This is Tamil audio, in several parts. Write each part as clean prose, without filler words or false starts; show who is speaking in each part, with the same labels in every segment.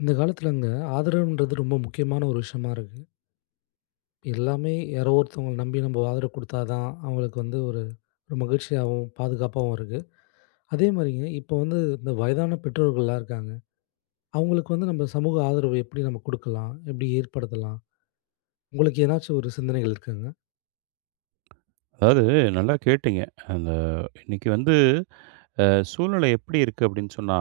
Speaker 1: இந்த காலத்துலங்க ஆதரவுன்றது ரொம்ப முக்கியமான ஒரு விஷயமா இருக்கு. எல்லாமே யாரோ ஒருத்தவங்கள நம்பி நம்ம ஆதரவு குடுத்தா தான், அவங்களுக்கு வந்து ஒரு ஒரு மகிழ்ச்சியாவும், பாதுகாப்பாவும் இருக்கு. அதே மாரிங்க இப்போ வந்து இந்த வயதான பெற்றோர்கள்லாம் இருக்காங்க. அவங்களுக்கு வந்து நம்ம சமூக ஆதரவு எப்படி நம்ம குடுக்கலாம்? எப்படி ஏற்படுத்தலாம்? உங்களுக்கு ஏதனாச்சும் ஒரு சிந்தனைகள் இருக்காங்க?
Speaker 2: அதாவது நல்லா கேட்டீங்க. அந்த இன்னைக்கு வந்து அ சூழ்நிலை எப்படி இருக்கு அப்படின்னு சொன்னா,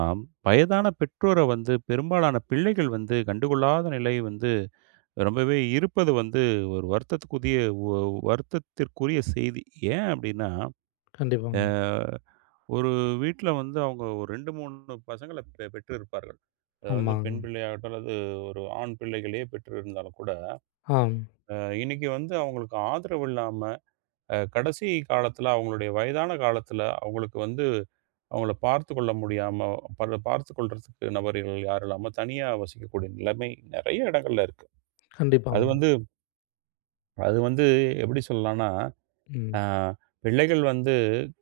Speaker 2: வயதான பெற்றோர வந்து பெரும்பாலான பிள்ளைகள் வந்து கண்டுகொள்ளாத நிலை வந்து ரொம்பவே இருப்பது வந்து ஒரு வருத்தத்துக்குரிய ஒ வருத்தத்திற்குரிய செய்தி. ஏன் அப்படின்னா,
Speaker 1: கண்டிப்பாங்க.
Speaker 2: அ ஒரு வீட்ல வந்து அவங்க ஒரு 2, 3 பசங்கள பெற்றிருப்பார்கள். அது வந்து பெண்
Speaker 1: ஆமாங்க.
Speaker 2: பிள்ளையாகட்டும் அல்லது ஒரு ஆண் பிள்ளைகளையே பெற்றிருந்தாலும் கூட,
Speaker 1: ஆம்.
Speaker 2: அ இன்னைக்கு வந்து அவங்களுக்கு ஆதரவு இல்லாம கடைசி காலத்தில அவங்களுடைய வயதான காலத்தில அவங்களுக்கு வந்து அவங்கள பார்த்துக்கொள்ள முடியாம பார்த்துக்கொள்றதுக்கு நபர்கள் யாரும் இல்லாம தனியா வசிக்கக்கூடிய நிலைமை நெறைய இடங்கள்ல இருக்கு. அது
Speaker 1: கண்டிப்பாங்க.
Speaker 2: வந்து அது வந்து எப்படி சொல்லலாம்னா, அ
Speaker 1: ம்.
Speaker 2: பிள்ளைகள் வந்து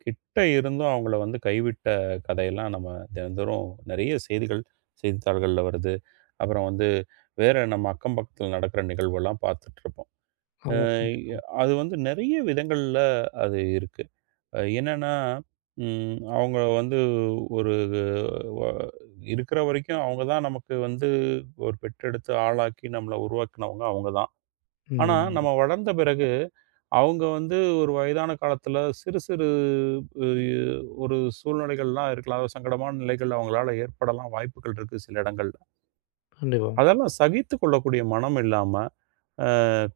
Speaker 2: கிட்ட இருந்தும் அவங்கள வந்து கைவிட்ட கதையெல்லாம் நம்ம தினந்தோறும் நெறைய செய்திகள், செய்தித்தாள்கள்ல வருது. அப்புறம் வந்து வேற நம்ம அக்கம் பக்கத்தில நடக்கிற நிகழ்வெல்லாம் பார்த்துட்டுருப்போம். அ
Speaker 1: ஆமா. கண்டிப்பா.
Speaker 2: அது வந்து நெறைய விதங்கள்ல அது இருக்கு. என்னன்னா, அவங்க வந்து ஒரு வ இருக்கிற வரைக்கும் அவங்க தான் நமக்கு வந்து ஒரு பெற்றெடுத்து ஆளாக்கி நம்மள உருவாக்கினவங்க அவங்க தான். ஆனா,
Speaker 1: ம்.
Speaker 2: நம்ம வளர்ந்த பிறகு அவங்க வந்து ஒரு வயதான காலத்தில சிறு சிறு அ ஒரு சூழ்நிலைகள்லாம் இருக்கலாம். அதாவது சங்கடமான நிலைகள் அவங்களால ஏற்படலாம் வாய்ப்புகள் இருக்கு சில இடங்கள்ல.
Speaker 1: கண்டிப்பா.
Speaker 2: அதெல்லாம் சகித்துக் கொள்ளக்கூடிய மனம் இல்லாம, அ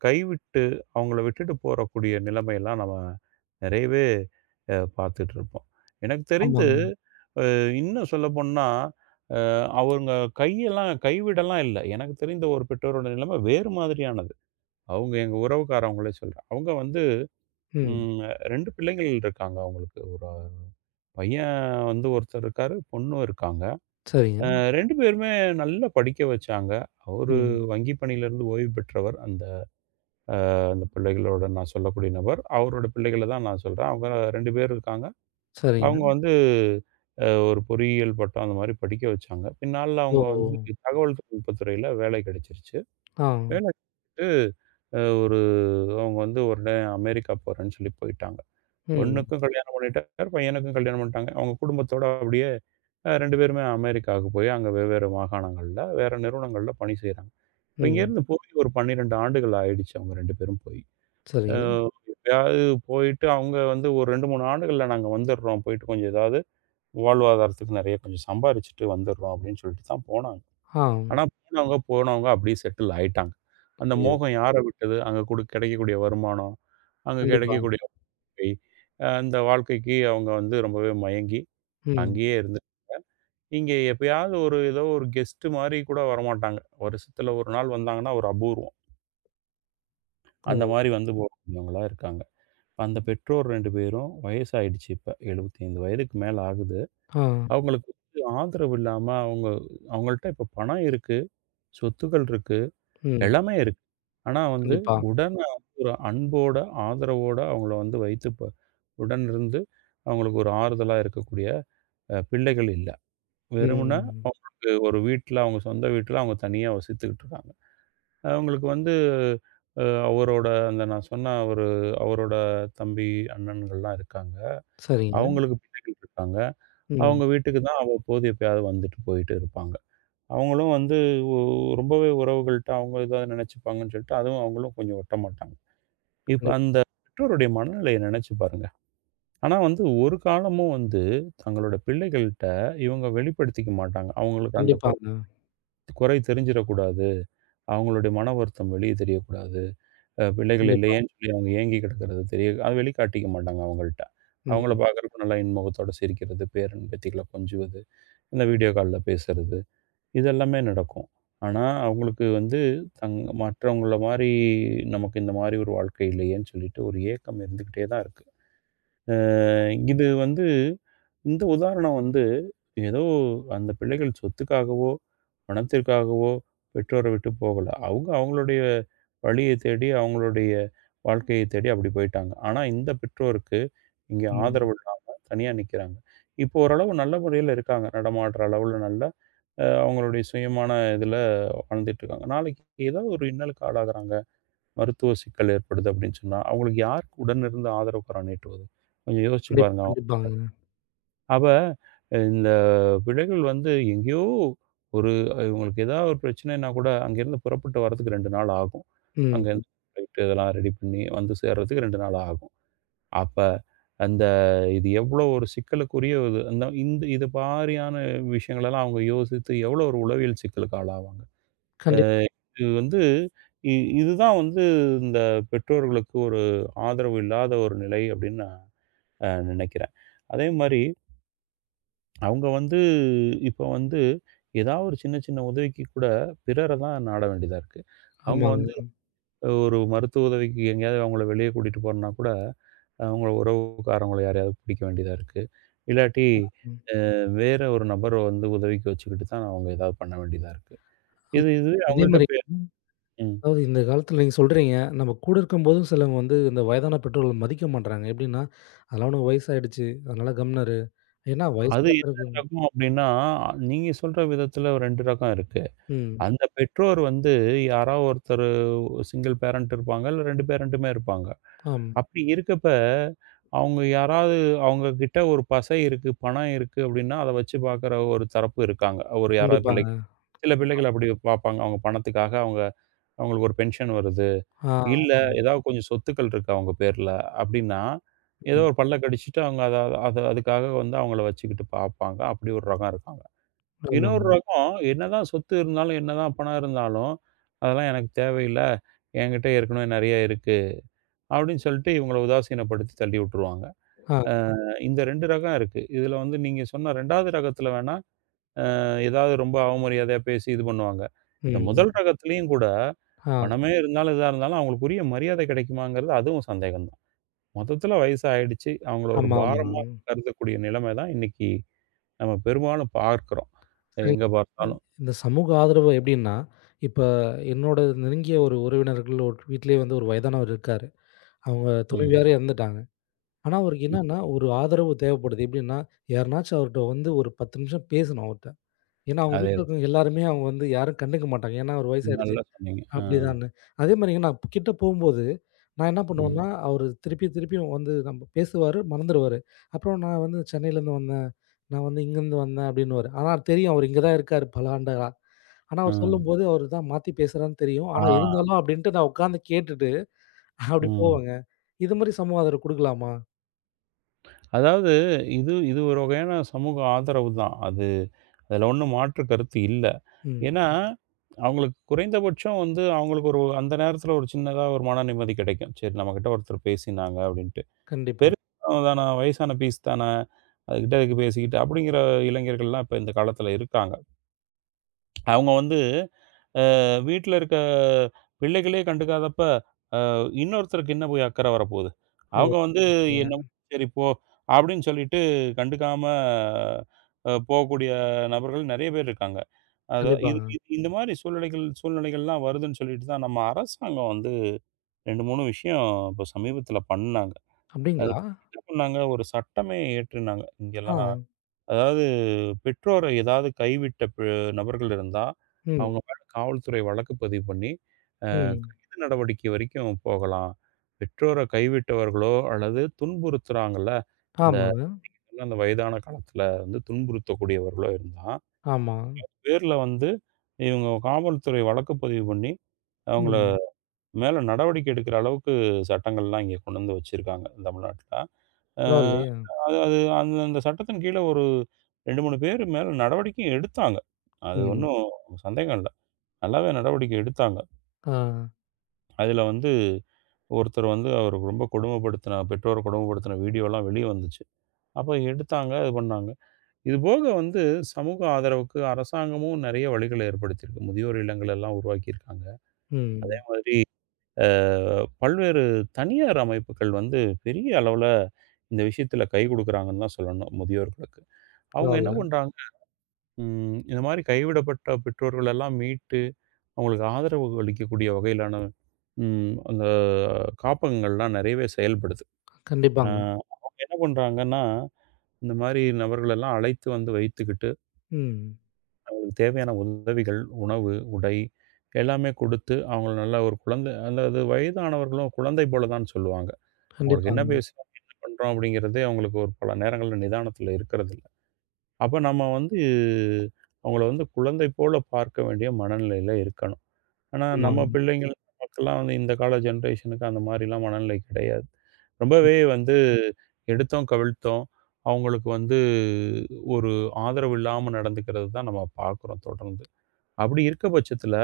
Speaker 2: கைவிட்டு அவங்கள விட்டுட்டு போறக்கூடிய நிலைமையெல்லாம் நம்ம நிறையவே பார்த்துட்டு இருப்போம். எனக்கு தெரிந்து
Speaker 1: ஆமாங்க.
Speaker 2: இன்னும் சொல்லப்போனா, அவங்க கைவிடலாம் இல்ல. எனக்கு தெரிந்த ஒரு பெற்றோரோட நிலைமை வேறு மாதிரியானது. அவங்க எங்க உறவுக்காரவங்களே சொல்றேன். அவங்க வந்து
Speaker 1: ம்.
Speaker 2: ம் 2 பிள்ளைங்கள் இருக்காங்க அவங்களுக்கு. ஒரு பையன் வந்து ஒருத்தர் இருக்காரு, பொண்ணும் இருக்காங்க. அ
Speaker 1: சரிங்க.
Speaker 2: 2 பேருமே நல்லா படிக்க வச்சாங்க. அவரு
Speaker 1: ம்.
Speaker 2: வங்கி பணியிலிருந்து ஓய்வு பெற்றவர். அந்த அந்த பிள்ளைகளோட நான் சொல்லக்கூடிய நபர். அவரோட பிள்ளைகள தான் நான் சொல்றேன். அவங்க 2 பேர் இருக்காங்க.
Speaker 1: சரிங்க.
Speaker 2: அவங்க வந்து ஒரு பொறியியல் பட்டம் அந்த மாரி படிக்க வச்சாங்க. பின்னாள்ல
Speaker 1: ஓ!
Speaker 2: அவங்க வந்து தகவல் தொழில்நுட்பத் துறையில வேலை கிடைச்சிருச்சு.
Speaker 1: ஆ.
Speaker 2: வேலை கிடைச்சிட்டு அ ஒரு அவங்க வந்து உடனே அமெரிக்கா போறேன்னு சொல்லி போயிட்டாங்க.
Speaker 1: ம்.
Speaker 2: பொண்ணுக்கும் கல்யாணம் பண்ணிட்டார், பையனுக்கும் கல்யாணம் பண்ணிட்டாங்க. அவங்க குடும்பத்தோட அப்படியே 2 பேருமே அமெரிக்காவுக்கு போய் அங்க வெவ்வேறு மாகாணங்கள்ல, வேற நிறுவனங்கள்ல பணி செய்றாங்க. இப்ப
Speaker 1: ம்.
Speaker 2: இங்கேருந்து போய் ஒரு 12 ஆண்டுகள் ஆயிடுச்சு அவங்க 2 பேரும் போய். அ
Speaker 1: சரிங்க.
Speaker 2: எப்பயாவது போயிட்டு அவங்க வந்து ஒரு 2, 3 ஆண்டுகள்ல நாங்க வந்துர்றோம். போயிட்டு கொஞ்சம் ஏதாவது வாழ்வாதாரத்துக்கு நிறைய கொஞ்சம் சம்பாரிச்சுட்டு வந்துடுறோம் அப்படின்னு சொல்லிட்டு தான் போனாங்க.
Speaker 1: ஆ.
Speaker 2: ஆனா போனவங்க, அப்படியே செட்டில் ஆயிட்டாங்க. அந்த
Speaker 1: ஐயோ!
Speaker 2: மோகம் யார விட்டது? அங்க கிடைக்கக்கூடிய வருமானம், அங்க
Speaker 1: கண்டிப்பா.
Speaker 2: கிடைக்கக்கூடிய வாழ்க்கை, அந்த வாழ்க்கைக்கு அவங்க வந்து ரொம்பவே மயங்கி,
Speaker 1: ம்.
Speaker 2: அங்கேயே இருந்து இங்க எப்பயாவது ஒரு ஏதோ ஒரு கெஸ்ட் மாரி கூட வரமாட்டாங்க. வருஷத்துல 1 நாள் வந்தாங்கன்னா ஒரு அபூர்வம்.
Speaker 1: ஓ!
Speaker 2: அந்த மாரி வந்து போறவங்களா இருக்காங்க. அந்த பெற்றோர் 2 பேரும் வயசாயிடுச்சு இப்ப. 75 வயதுக்கு மேல ஆகுது.
Speaker 1: ஆ.
Speaker 2: அவங்களுக்கு வந்து ஆதரவு இல்லாம அவங்கள்ட்ட இப்ப பணம் இருக்கு. சொத்துக்கள் இருக்கு.
Speaker 1: ம்.
Speaker 2: எல்லாமே இருக்கு. ஆனா வந்து
Speaker 1: கண்டிப்பா.
Speaker 2: உடன் ஒரு அன்போட, ஆதரவோட அவங்கள வந்து வைத்து ப உடன் இருந்து அவங்களுக்கு ஒரு ஆறுதலா இருக்கக்கூடிய பிள்ளைகள் இல்ல. வெறுமனே
Speaker 1: ம்.
Speaker 2: அவங்களுக்கு ஒரு வீட்ல, அவங்க சொந்த வீட்ல அவங்க தனியா வசித்துக்கிட்டு இருக்காங்க. அவங்களுக்கு வந்து அ அவரோட அந்த நான் சொன்ன ஒரு அவரோட தம்பி, அண்ணன்கள்லாம் இருக்காங்க.
Speaker 1: சரிங்க.
Speaker 2: அவங்களுக்கு பிள்ளைகள் இருக்காங்க.
Speaker 1: ம்.
Speaker 2: அவங்க வீட்டுக்கு தான் அவ்வப்போது எப்பயாவது வந்துட்டு போயிட்டு இருப்பாங்க. அவங்களும் வந்து ஒ ரொம்பவே உறவுகள்ட்ட அவங்க இதா நெனச்சுப்பாங்கன்னு சொல்லிட்டு, அதுவும் அவங்களும் கொஞ்சம் ஒட்ட மாட்டாங்க. இப்ப
Speaker 1: கண்டிப்
Speaker 2: அந்த பெற்றோருடைய மனநிலைய நெனச்சு பாருங்க. ஆனா வந்து ஒரு காலமும் வந்து தங்களோட பிள்ளைகள்ட்ட இவங்க வெளிப்படுத்திக்க மாட்டாங்க. அவங்களுக்கு அந்த குறை
Speaker 1: கண்டிப்பாங்க.
Speaker 2: குறை தெரிஞ்சிறக்கூடாது. அவங்களுடைய மன வருத்தம் வெளிய தெரியக்கூடாது. பிள்ளைகள்
Speaker 1: கண்டிப்பா.
Speaker 2: இல்லையேன்னு சொல்லி அவங்க ஏங்கி கிடக்கிறது தெரிய அது வெளிக்காட்டிக்க மாட்டாங்க அவங்கள்ட்ட. அவங்கள
Speaker 1: ம்.
Speaker 2: பார்க்குறப்ப நல்லா இன்முகத்தோட சிரிக்கிறது, பேரன், பேத்திகள கொஞ்சுவது, இந்த வீடியோ கால்ல பேசுறது. இது எல்லாமே நடக்கும். ஆனா, அவங்களுக்கு வந்து மற்றவங்கள மாரி நமக்கு இந்த மாரி ஒரு வாழ்க்கை இல்லையேன்னு சொல்லிட்டு ஒரு ஏக்கம் இருந்துகிட்டே தான் இருக்கு. அ இது வந்து இந்த உதாரணம் வந்து ஏதோ அந்த பிள்ளைகள் சொத்துக்காகவோ, பணத்திற்காகவோ பெற்றோர விட்டு போகல. அவங்க அவங்களுடைய வழிய தேடி, அவங்களுடைய வாழ்க்கைய தேடி அப்படி போயிட்டாங்க. ஆனா, இந்த பெற்றோருக்கு இங்கே
Speaker 1: ம்.
Speaker 2: ஆதரவு இல்லாம தனியா நிக்கிறாங்க. இப்போ ஓரளவு நல்ல முறையில இருக்காங்க. நடமாடுற அளவுல நல்லா அவங்களுடைய சுயமான இதுல வாழ்ந்துட்டுருக்காங்க. நாளைக்கு ஏதாவது ஒரு இன்னலுக்கு ஆளாகுறாங்க, மருத்துவ சிக்கல் ஏற்படுது அப்படின்னு சொன்னா, அவங்களுக்கு யாருக்கு உடன் இருந்து ஆதரவுக்கரம் நீட்டுவது? கொஞ்சம் யோசிச்சு
Speaker 1: கண்டிப்
Speaker 2: பாருங்க. அவங்க
Speaker 1: கண்டிப்பாங்க.
Speaker 2: அப்ப இந்த பிள்ளைகள் வந்து எங்கேயோ ஒரு இவங்களுக்கு ஏதாவது ஒரு பிரச்சனைன்னா கூட அங்கேருந்து புறப்பட்டு வர்றதுக்கு 2 நாள் ஆகும்.
Speaker 1: ம்.
Speaker 2: அங்கேருந்து ஃப்ளைட் இதெல்லாம் ரெடி பண்ணி வந்து சேர்றதுக்கு 2 நாள் ஆகும். அப்ப அந்த இது எவ்வளோ ஒரு சிக்கலுக்குரிய இது அந்த இந்த இது மாரியான விஷயங்களெல்லாம் அவங்க யோசித்து எவ்வளோ ஒரு உளவியல் சிக்கலுக்கு ஆளாவாங்க. அ
Speaker 1: கண்டிப்
Speaker 2: இது வந்து இ இதுதான் வந்து இந்த பெற்றோர்களுக்கு ஒரு ஆதரவு இல்லாத ஒரு நிலை அப்படின்னு நான் நினைக்கிறேன். அதே மாரி அவங்க வந்து இப்போ வந்து ஏதாவது ஒரு சின்ன சின்ன உதவிக்கு கூட பிறர தான் நாட வேண்டியதா இருக்கு. அவங்க
Speaker 1: ஆமாங்க.
Speaker 2: வந்து ஒரு மருத்துவ உதவிக்கு எங்கேயாவது அவங்கள வெளியே கூட்டிட்டு போறனா கூட அவங்க உறவுக்காரவங்கள யாரையாவது பிடிக்க வேண்டியதா இருக்கு. இல்லாட்டி
Speaker 1: ம்.
Speaker 2: அ வேற ஒரு நபர வந்து உதவிக்கு வச்சுக்கிட்டு தான் அவங்க ஏதாவது பண்ண வேண்டியதா இருக்கு.
Speaker 1: அப்
Speaker 2: இதுவே
Speaker 1: இதே
Speaker 2: அவங்கள்ட்ட
Speaker 1: மாரி
Speaker 2: பே ம்.
Speaker 1: அதாவது இந்த காலத்துல நீங்க சொல்றீங்க, நம்ம கூட இருக்கும்போதும் சிலவங்க வந்து இந்த வயதான பெற்றோர்கள் மதிக்க மாட்றாங்க. எப்படின்னா, அதெல்லாம் உனக்கு வயசாயிடுச்சு. அதனால கம்முனாரு. ஏன்னா
Speaker 2: அது
Speaker 1: வயசான
Speaker 2: என்ன
Speaker 1: பிறகு
Speaker 2: ரகம் அப்டின்னா, நீங்க சொல்ற விதத்துல 2 ரகம் இருக்கு.
Speaker 1: ம்.
Speaker 2: அந்த பெற்றோர் வந்து யாரோ ஒருத்தரு சிங்கிள் பேரண்ட் இருப்பாங்க. இல்ல 2 பேரண்ட்டுமே இருப்பாங்க.
Speaker 1: ஆம்.
Speaker 2: அப்படி இருக்கப்ப, அவங்க யாராவது அவங்க கிட்ட ஒரு பசை இருக்கு, பணம் இருக்கு அப்படின்னா, அத வச்சு பார்க்குற ஒரு தரப்பு இருக்காங்க. ஒரு யாராவது
Speaker 1: கண்டிப்பாங்க.
Speaker 2: பிள்ளைகள். சில
Speaker 1: கண்டிப்பா.
Speaker 2: பிள்ளைகள் அப்படி பார்ப்பாங்க. அவங்க பணத்துக்காக அவங்க அவங்களுக்கு ஒரு பென்ஷன் வருது.
Speaker 1: ஆ.
Speaker 2: இல்ல
Speaker 1: ம்.
Speaker 2: ஏதாவது கொஞ்சம் சொத்துக்கள் இருக்கு அவங்க பேர்ல அப்படின்னா, ஏதோ
Speaker 1: ம்.
Speaker 2: ஒரு பல்ல கடிச்சுட்டு அவங்க அத அத அதுக்காக வந்து அவங்கள வச்சுக்கிட்டு பார்ப்பாங்க. அப்படி ஒரு ரகம் இருக்காங்க. இன்னொரு
Speaker 1: ஆமாங்க.
Speaker 2: ரகம், என்னதான் சொத்து இருந்தாலும், என்னதான் பணம் இருந்தாலும், அதெல்லாம் எனக்கு தேவையில்ல. என்கிட்ட ஏற்கனவே நெறைய இருக்கு. அப்படின்னு சொல்லிட்டு இவங்கள உதாசீனப்படுத்தி தள்ளி விட்டுருவாங்க. அ
Speaker 1: ஆ.
Speaker 2: இந்த 2 ரகம் இருக்கு. இதுல வந்து நீங்க சொன்ன 2வது ரகத்துல வேணா, ஏதாவது ரொம்ப அவமரியாதையா பேசி இது பண்ணுவாங்க. இந்த முதல்
Speaker 1: ம்.
Speaker 2: ரகத்துலயும் கூட,
Speaker 1: ஆ,
Speaker 2: பணமே இருந்தாலும், இதா இருந்தாலும் அவங்களுக்கு உரிய மரியாதை கிடைக்குமாங்கிறது அதுவும் சந்தேகம் தான். மொத்தத்துல வயசு ஆயிடுச்சு. அவங்கள ஒரு
Speaker 1: ஆமா, ஆமா.
Speaker 2: பாரமா கருதக்கூடிய நிலைமை தான் இன்னைக்கு நம்ம பெரும்பாலும் பார்க்கிறோம்.
Speaker 1: சரி.
Speaker 2: எங்க பார்த்தாலும்.
Speaker 1: இந்த சமூக ஆதரவு எப்படின்னா, இப்ப என்னோட நெருங்கிய ஒரு உறவினர்கள் ஒரு வீட்லயே வந்து ஒரு வயதானவர் இருக்காரு. அவங்க
Speaker 2: ம்.
Speaker 1: துணைவியாரே இறந்துட்டாங்க. ஆனா, அவருக்கு
Speaker 2: ம்.
Speaker 1: என்னன்னா, ஒரு ஆதரவு தேவைப்படுது. எப்படின்னா, யாருனாச்சும் அவர்ட்ட வந்து ஒரு 10 நிமிஷம் பேசணும் அவர்ட்ட. ஏன்னா, அவங்க
Speaker 2: அதே
Speaker 1: வீட்ல இருக்கிறவங்க எல்லாருமே அவங்க வந்து யாரும் கண்டுக்க மாட்டாங்க. ஏன்னா, அவரு வயசாயிடுச்சு.
Speaker 2: நல்லா சொன்னீங்க. ஆ,
Speaker 1: அப்டிதாங்க. அதே மாரிங்க நான் கிட்ட போம்போது, நான் என்ன
Speaker 2: ம்.
Speaker 1: பண்ணுவேன்னா, அவரு திருப்பி திருப்பியும் வந்து நம்ம பேசுவாரு, மறந்துருவாரு. அப்புறம் நான் வந்து சென்னையிலேருந்து வந்தேன், நான் வந்து இங்கேருந்து வந்தேன் அப்டின்னுவாரு. ஆனா தெரியும் அவரு இங்க தான் இருக்காரு பல ஆண்டுகளா. ஆனா
Speaker 2: ஆ.
Speaker 1: அவரு ம். சொல்லும்போது அவரு தான் மாத்தி பேசுறான்னு தெரியும்.
Speaker 2: ஆ.
Speaker 1: ஆனா இருந்தாலும் அப்டின்ட்டு நான் உட்கார்ந்து கேட்டுட்டு அப்டி
Speaker 2: ம்.
Speaker 1: போவேங்க. இது மாரி சமூக ஆதரவு குடுக்கலாமா?
Speaker 2: அதாவது இது இது ஒரு வகையான சமூக ஆதரவு தான். அதில ஒண்ணும் மாற்று கருத்து இல்ல.
Speaker 1: ம்.
Speaker 2: ஏன்னா, அவங்களுக்கு குறைந்தபட்சம் வந்து அவங்களுக்கு ஒரு அந்த நேரத்தில ஒரு சின்னதா ஒரு மன நிம்மதி கிடைக்கும். சரி நம்மகிட்ட ஒருத்தர் பேசினாங்க அப்படின்ட்டு.
Speaker 1: கண்டிப்பா.
Speaker 2: பெருசு தான வயசான பீஸ் தானே. அதுகிட்ட எதுக்கு பேசிக்கிட்டு அப்படிங்கிற இளைஞர்கள்லாம் இப்ப இந்த காலத்தில இருக்காங்க. அவங்க வந்து வீட்ல இருக்க பிள்ளைகளே கண்டுக்காதப்ப இன்னொருத்தருக்கு என்ன போய் அக்கறை வரப்போகுது?
Speaker 1: ஓ!
Speaker 2: அவங்க வந்து
Speaker 1: அப்டியா?
Speaker 2: என்னமோ சரி போ! அப்டின்னு சொல்லிட்டு கண்டுக்காம போகக்கூடிய நபர்கள் நெறைய பேர் இருக்காங்க. அத இது
Speaker 1: கண்டிப்பாங்க.
Speaker 2: இது இந்த மாரி சூழ்நிலைகள்லாம் வருதுன்னு சொல்லிட்டு தான் நம்ம அரசாங்கம் வந்து 2, 3 விஷயம் இப்ப சமீபத்தில பண்ணாங்க.
Speaker 1: அப்டிங்களா?
Speaker 2: அதுக்கு என்ன பண்ணாங்க ஒரு சட்டமே இயற்றினாங்க.
Speaker 1: ஆ.
Speaker 2: இங்கெல்லாம் அதாவது பெற்றோர ஏதாவது கைவிட்ட நபர்கள் இருந்தா,
Speaker 1: ம்.
Speaker 2: அவங்க மேல காவல்துறை வழக்கு பதிவு பண்ணி
Speaker 1: ம்.
Speaker 2: சட்ட நடவடிக்கை வரைக்கும் போகலாம். பெற்றோர கைவிட்டவர்களோ, அல்லது துன்புறுத்துறாங்கல்ல. இந்த
Speaker 1: ஆமாங்க.
Speaker 2: அந்த வயதான காலத்தில வந்து துன்புறுத்தக்கூடியவர்களோ இருந்தா,
Speaker 1: ஆமா.
Speaker 2: பேர்ல வந்து இவங்க காவல்துறை வழக்கு பதிவு பண்ணி, அவங்கள
Speaker 1: ம்.
Speaker 2: மேல நடவடிக்கை எடுக்கிற அளவுக்கு சட்டங்கள்லாம் இங்க கொண்டு வந்து வச்சிருக்காங்க, தமிழ்நாட்ல. அ
Speaker 1: பரவாயில்லையே!
Speaker 2: அது அது அந்த அந்த சட்டத்தின் கீழ ஒரு 2, 3 பேர் மேல நடவடிக்கையும் எடுத்தாங்க. அது
Speaker 1: ம்.
Speaker 2: ஒண்ணும் சந்தேகம் இல்ல. நல்லாவே நடவடிக்கை எடுத்தாங்க.
Speaker 1: ஆ.
Speaker 2: அதுல வந்து ஒருத்தர் வந்து அவர ரொம்ப பெற்றோர கொடுமைப்படுத்தின வீடியோலாம் வெளிய வந்துச்சு. அப்ப எடுத்தாங்க, அது பண்ணாங்க. இது போக வந்து சமூக ஆதரவுக்கு அரசாங்கமும் நெறைய வழிகள ஏற்படுத்தியிருக்கு. முதியோர் இல்லங்கள் எல்லாம் உருவாக்கியிருக்காங்க. அது
Speaker 1: ம்.
Speaker 2: மாதிரி அ பல்வேறு தனியார் அமைப்புகள் வந்து பெரிய அளவுல இந்த விஷயத்தில கை குடுக்குறாங்கன்னு தான் சொல்லணும் முதியோர்களுக்கு. அவங்க என்ன
Speaker 1: பரவால்ல.
Speaker 2: பண்றாங்க, இந்த மாரி கைவிடப்பட்ட பெற்றோர்கள் எல்லாம் மீட்டு, அவங்களுக்கு ஆதரவு அளிக்கக்கூடிய வகையிலான அந்த காப்பகங்கள்லாம் நெறையவே செயல்படுது. அ
Speaker 1: கண்டிப்பாங்க.
Speaker 2: அவங்க என்ன பண்றாங்கன்னா, இந்த மாரி நபர்களெல்லாம் அழைத்து வந்து வைத்துக்கிட்டு,
Speaker 1: ம்.
Speaker 2: அவங்களுக்கு தேவையான உதவிகள், உணவு, உடை எல்லாமே குடுத்து, அவங்கள நல்ல ஒரு குழந்தை அதாவது வயதானவர்களும் குழந்தை போல தான் சொல்லுவாங்க. அவங்களுக்கு என்ன
Speaker 1: கண்டிப்பாங்க.
Speaker 2: பேசுறோம், என்ன பண்றோம் அப்படிங்கிறதே அவங்களுக்கு ஒரு பல நேரங்கள்ல நிதானத்துல இருக்கறதில்ல. அப்ப நம்ம வந்து அவங்கள வந்து குழந்தை போல பார்க்க வேண்டிய மனநிலையில இருக்கணும். ஆனா, நம்ம
Speaker 1: ஆமாங்க.
Speaker 2: பிள்ளைங்கள், நமக்கெல்லாம் வந்து இந்த கால ஜெனரேஷனுக்கு அந்த மாரிலாம் மனநிலை கிடையாது. ரொம்பவே வந்து எடுத்தோம், கவிழ்த்தோம். அவங்களுக்கு வந்து ஒரு ஆதரவு இல்லாம நடந்துக்கிறது தான் நம்ம பார்க்குறோம் தொடர்ந்து. அப்படி இருக்க பட்சத்தில,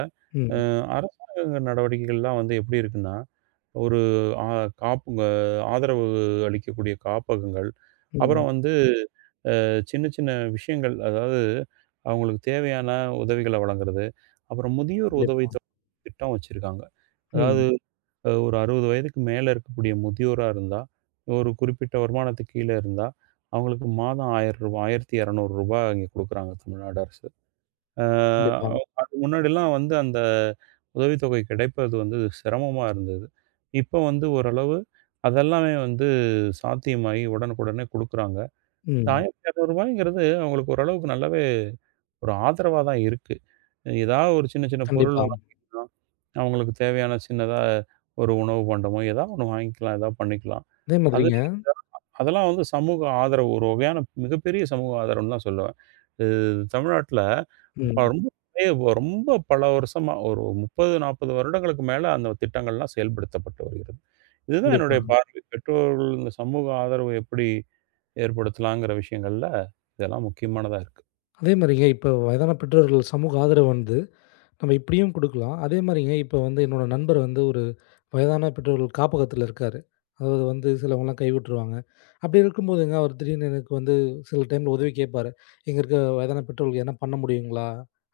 Speaker 2: அ
Speaker 1: ம்.
Speaker 2: அரசாங்க நடவடிக்கைகள்லாம் வந்து எப்படி இருக்குன்னா, ஒரு ஆ காப்பு ஆதரவு அளிக்கக்கூடிய காப்பகங்கள், அப்புறம்
Speaker 1: ம்.
Speaker 2: வந்து சின்ன சின்ன விஷயங்கள் அதாவது அவங்களுக்கு தேவையான உதவிகளை வழங்குறது. அப்புறம் முதியோர் உதவி
Speaker 1: கண்டிப்பா.
Speaker 2: திட்டம் வச்சிருக்காங்க. அதாவது
Speaker 1: ம்.
Speaker 2: ஒரு 60 வயதுக்கு மேல இருக்கக்கூடிய முதியோரா இருந்தா, ஒரு குறிப்பிட்ட வருமானத்துக்கு கீழ இருந்தா, அவங்களுக்கு மாதம் ரூ. 1,000 ரூ. 1200 இங்க குடுக்குறாங்க தமிழ்நாடு அரசு.
Speaker 1: கண்டிப்பா.
Speaker 2: அ அதுக்கு முன்னாடிலாம் வந்து அந்த உதவித்தொகை கிடைப்பது வந்து சிரமமா இருந்தது. இப்ப வந்து ஓரளவு அதெல்லாமே வந்து சாத்தியமாகி உடனுக்குடனே குடுக்குறாங்க. இந்த
Speaker 1: ம்.
Speaker 2: ரூ. 1200ங்கிறது அவங்களுக்கு ஓரளவுக்கு நல்லாவே ஒரு ஆதரவா தான் இருக்கு. ஏதாவது ஒரு சின்ன சின்ன பொருள்
Speaker 1: கண்டிப்பா.
Speaker 2: வாங்கிக்கலாம். அவங்களுக்கு தேவையான சின்னதா ஒரு உணவு பண்டமோ, ஏதாவது ஒண்ணு வாங்கிக்கலாம். ஏதாவது பண்ணிக்கலாம்.
Speaker 1: அதே
Speaker 2: அது
Speaker 1: மாதிரிங்க
Speaker 2: அதெல்லாம் வந்து சமூக ஆதரவு ஒரு வகையான மிகப்பெரிய சமூக ஆதரவுன்னு தான் சொல்லுவேன். இது தமிழ்நாட்ல இப்ப
Speaker 1: ம்.
Speaker 2: ரொம்ப பெரிய- ரொம்ப பல வருஷமா ஒரு 30, 40 வருடங்களுக்கு மேல அந்த திட்டங்கள்லாம் செயல்படுத்தப்பட்டு வருகிறது. இதுதான்
Speaker 1: கண்டிப்பா.
Speaker 2: என்னுடைய பார்வை. பெற்றோர்கள் இந்த சமூக ஆதரவு எப்படி ஏற்படுத்தலாங்கிற விஷயங்கள்ல இதெல்லாம் முக்கியமானதா இருக்கு.
Speaker 1: அதே மாரிங்க இப்ப வயதான பெற்றோர்கள் சமூக ஆதரவு வந்து நம்ம இப்படியும் குடுக்கலாம். அதே மாரிங்க, இப்ப வந்து என்னோட நண்பர் வந்து ஒரு வயதான பெற்றோர்கள் காப்பகத்துல இருக்காரு. அதாவது வந்து சிலவங்கலாம் கைவிட்டுருவாங்க. அப்படி இருக்கும்போதுங்க, அவர் திடீர்னு எனக்கு வந்து சில டைம்ல உதவி கேட்பாரு. "இங்க இருக்க வயதான பெற்றோர்களுக்கு எதனா பண்ண முடியுங்களா?"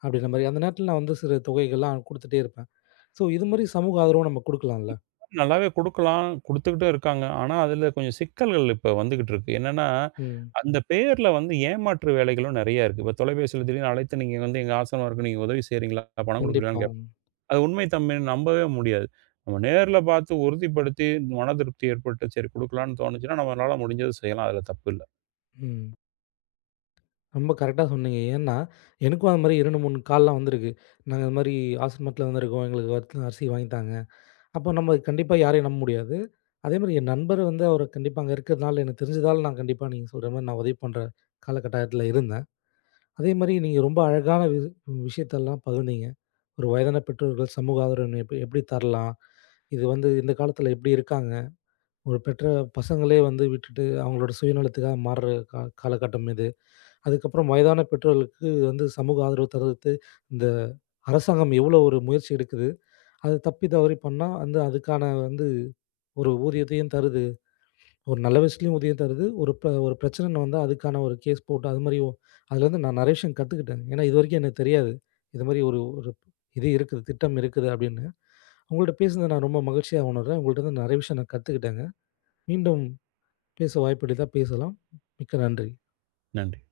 Speaker 1: அப்படின்ற மாரி. அந்த நேரத்துல நான் வந்து சிறு தொகைகள்லாம் குடுத்துட்டே இருப்பேன். ஸோ, இது மாரி சமூக ஆதரவு நம்ம குடுக்கலாம்ல.
Speaker 2: நல்லாவே குடுக்கலாம். குடுத்துக்கிட்டும் இருக்காங்க. ஆனா, அதுல கொஞ்சம் சிக்கல்கள் இப்ப வந்துகிட்டு இருக்கு. என்னன்னா
Speaker 1: ம்.
Speaker 2: அந்த பெயர்ல வந்து ஏமாற்று வேலைகளும் நெறைய இருக்கு. இப்ப தொலைபேசியில திடீர்னு அழைத்து நீங்க வந்து எங்க ஆசனவருக்கு நீங்க உதவி செய்றீங்களா? பணம் குடுக்குறீங்களான்னு
Speaker 1: கண்டிப்பா.
Speaker 2: கேப் அது உண்மை தன்மைன்னு நம்பவே முடியாது. நம்ம நேர்ல பார்த்து உறுதிப்படுத்தி மன திருப்தி ஏற்பட்டு சரி குடுக்கலான்னு தோணுச்சுன்னா, நம்மளால முடிஞ்சத செய்யலாம். அதுல தப்பு இல்ல.
Speaker 1: ம். ரொம்ப கரெக்ட்டா சொன்னீங்க. ஏன்னா, எனக்கும் அது மாரி 2, 3 கால்லாம் வந்திருக்கு. நாங்க இது மாரி ஆசிரமத்துல வந்திருக்கோம். எங்களுக்கு அரிசி வாங்கி தாங்க. அப்போ நம்ம கண்டிப்பா யாரையும் நம்ப முடியாது. அதேமாரி என் நண்பர் வந்து அவரு கண்டிப்பா அங்க இருக்கிறதுனால, எனக்கு தெரிஞ்சதால நான் கண்டிப்பா நீங்க சொல்ற மாரி நான் உதவி பண்ற காலகட்டாயத்துல இருந்தேன். அதேமாரி நீங்க ரொம்ப அழகான விஷயத்தெல்லாம் பகிர்ந்தீங்க. ஒரு வயதான பெற்றோர்கள் சமூக ஆதரவு எப்படி தரலாம்? இது வந்து இந்த காலத்துல எப்படி இருக்காங்க? ஒரு பெற்ற பசங்களே வந்து விட்டுட்டு அவங்களோட சுயநலத்துக்காக மாறுற காலகட்டம் இது. அதுக்கப்புறம் வயதான பெற்றோர்களுக்கு வந்து சமூக ஆதரவு தர்றதுக்கு இந்த அரசாங்கம் எவ்வளோ ஒரு முயற்சி எடுக்குது. அது தப்பி தவறி பண்ணா வந்து அதுக்கான வந்து ஒரு ஊதியத்தையும் தருது. ஒரு நல்ல விஷயத்துலயும் ஊதியம் தருது. ஒரு பிரச்சனைன்னு வந்தா அதுக்கான ஒரு கேஸ் போட்டு அது மாரி அதுலேருந்து நான் நெறைய விஷயம் கத்துக்கிட்டேன். ஏன்னா இதுவரைக்கும் எனக்கு தெரியாது. இது மாரி ஒரு ஒரு இது இருக்குது, திட்டம் இருக்குது அப்படின்னு. உங்கள்ட்ட பேசினத நான் ரொம்ப மகிழ்ச்சியா உணர்றேன். உங்கள்ட்ட இருந்து நிறைய விஷயம் நான் கத்துக்கிட்டேங்க. மீண்டும் பேச வாய்ப்பு கிடைத்தா பேசலாம். மிக்க நன்றி.
Speaker 2: நன்றி.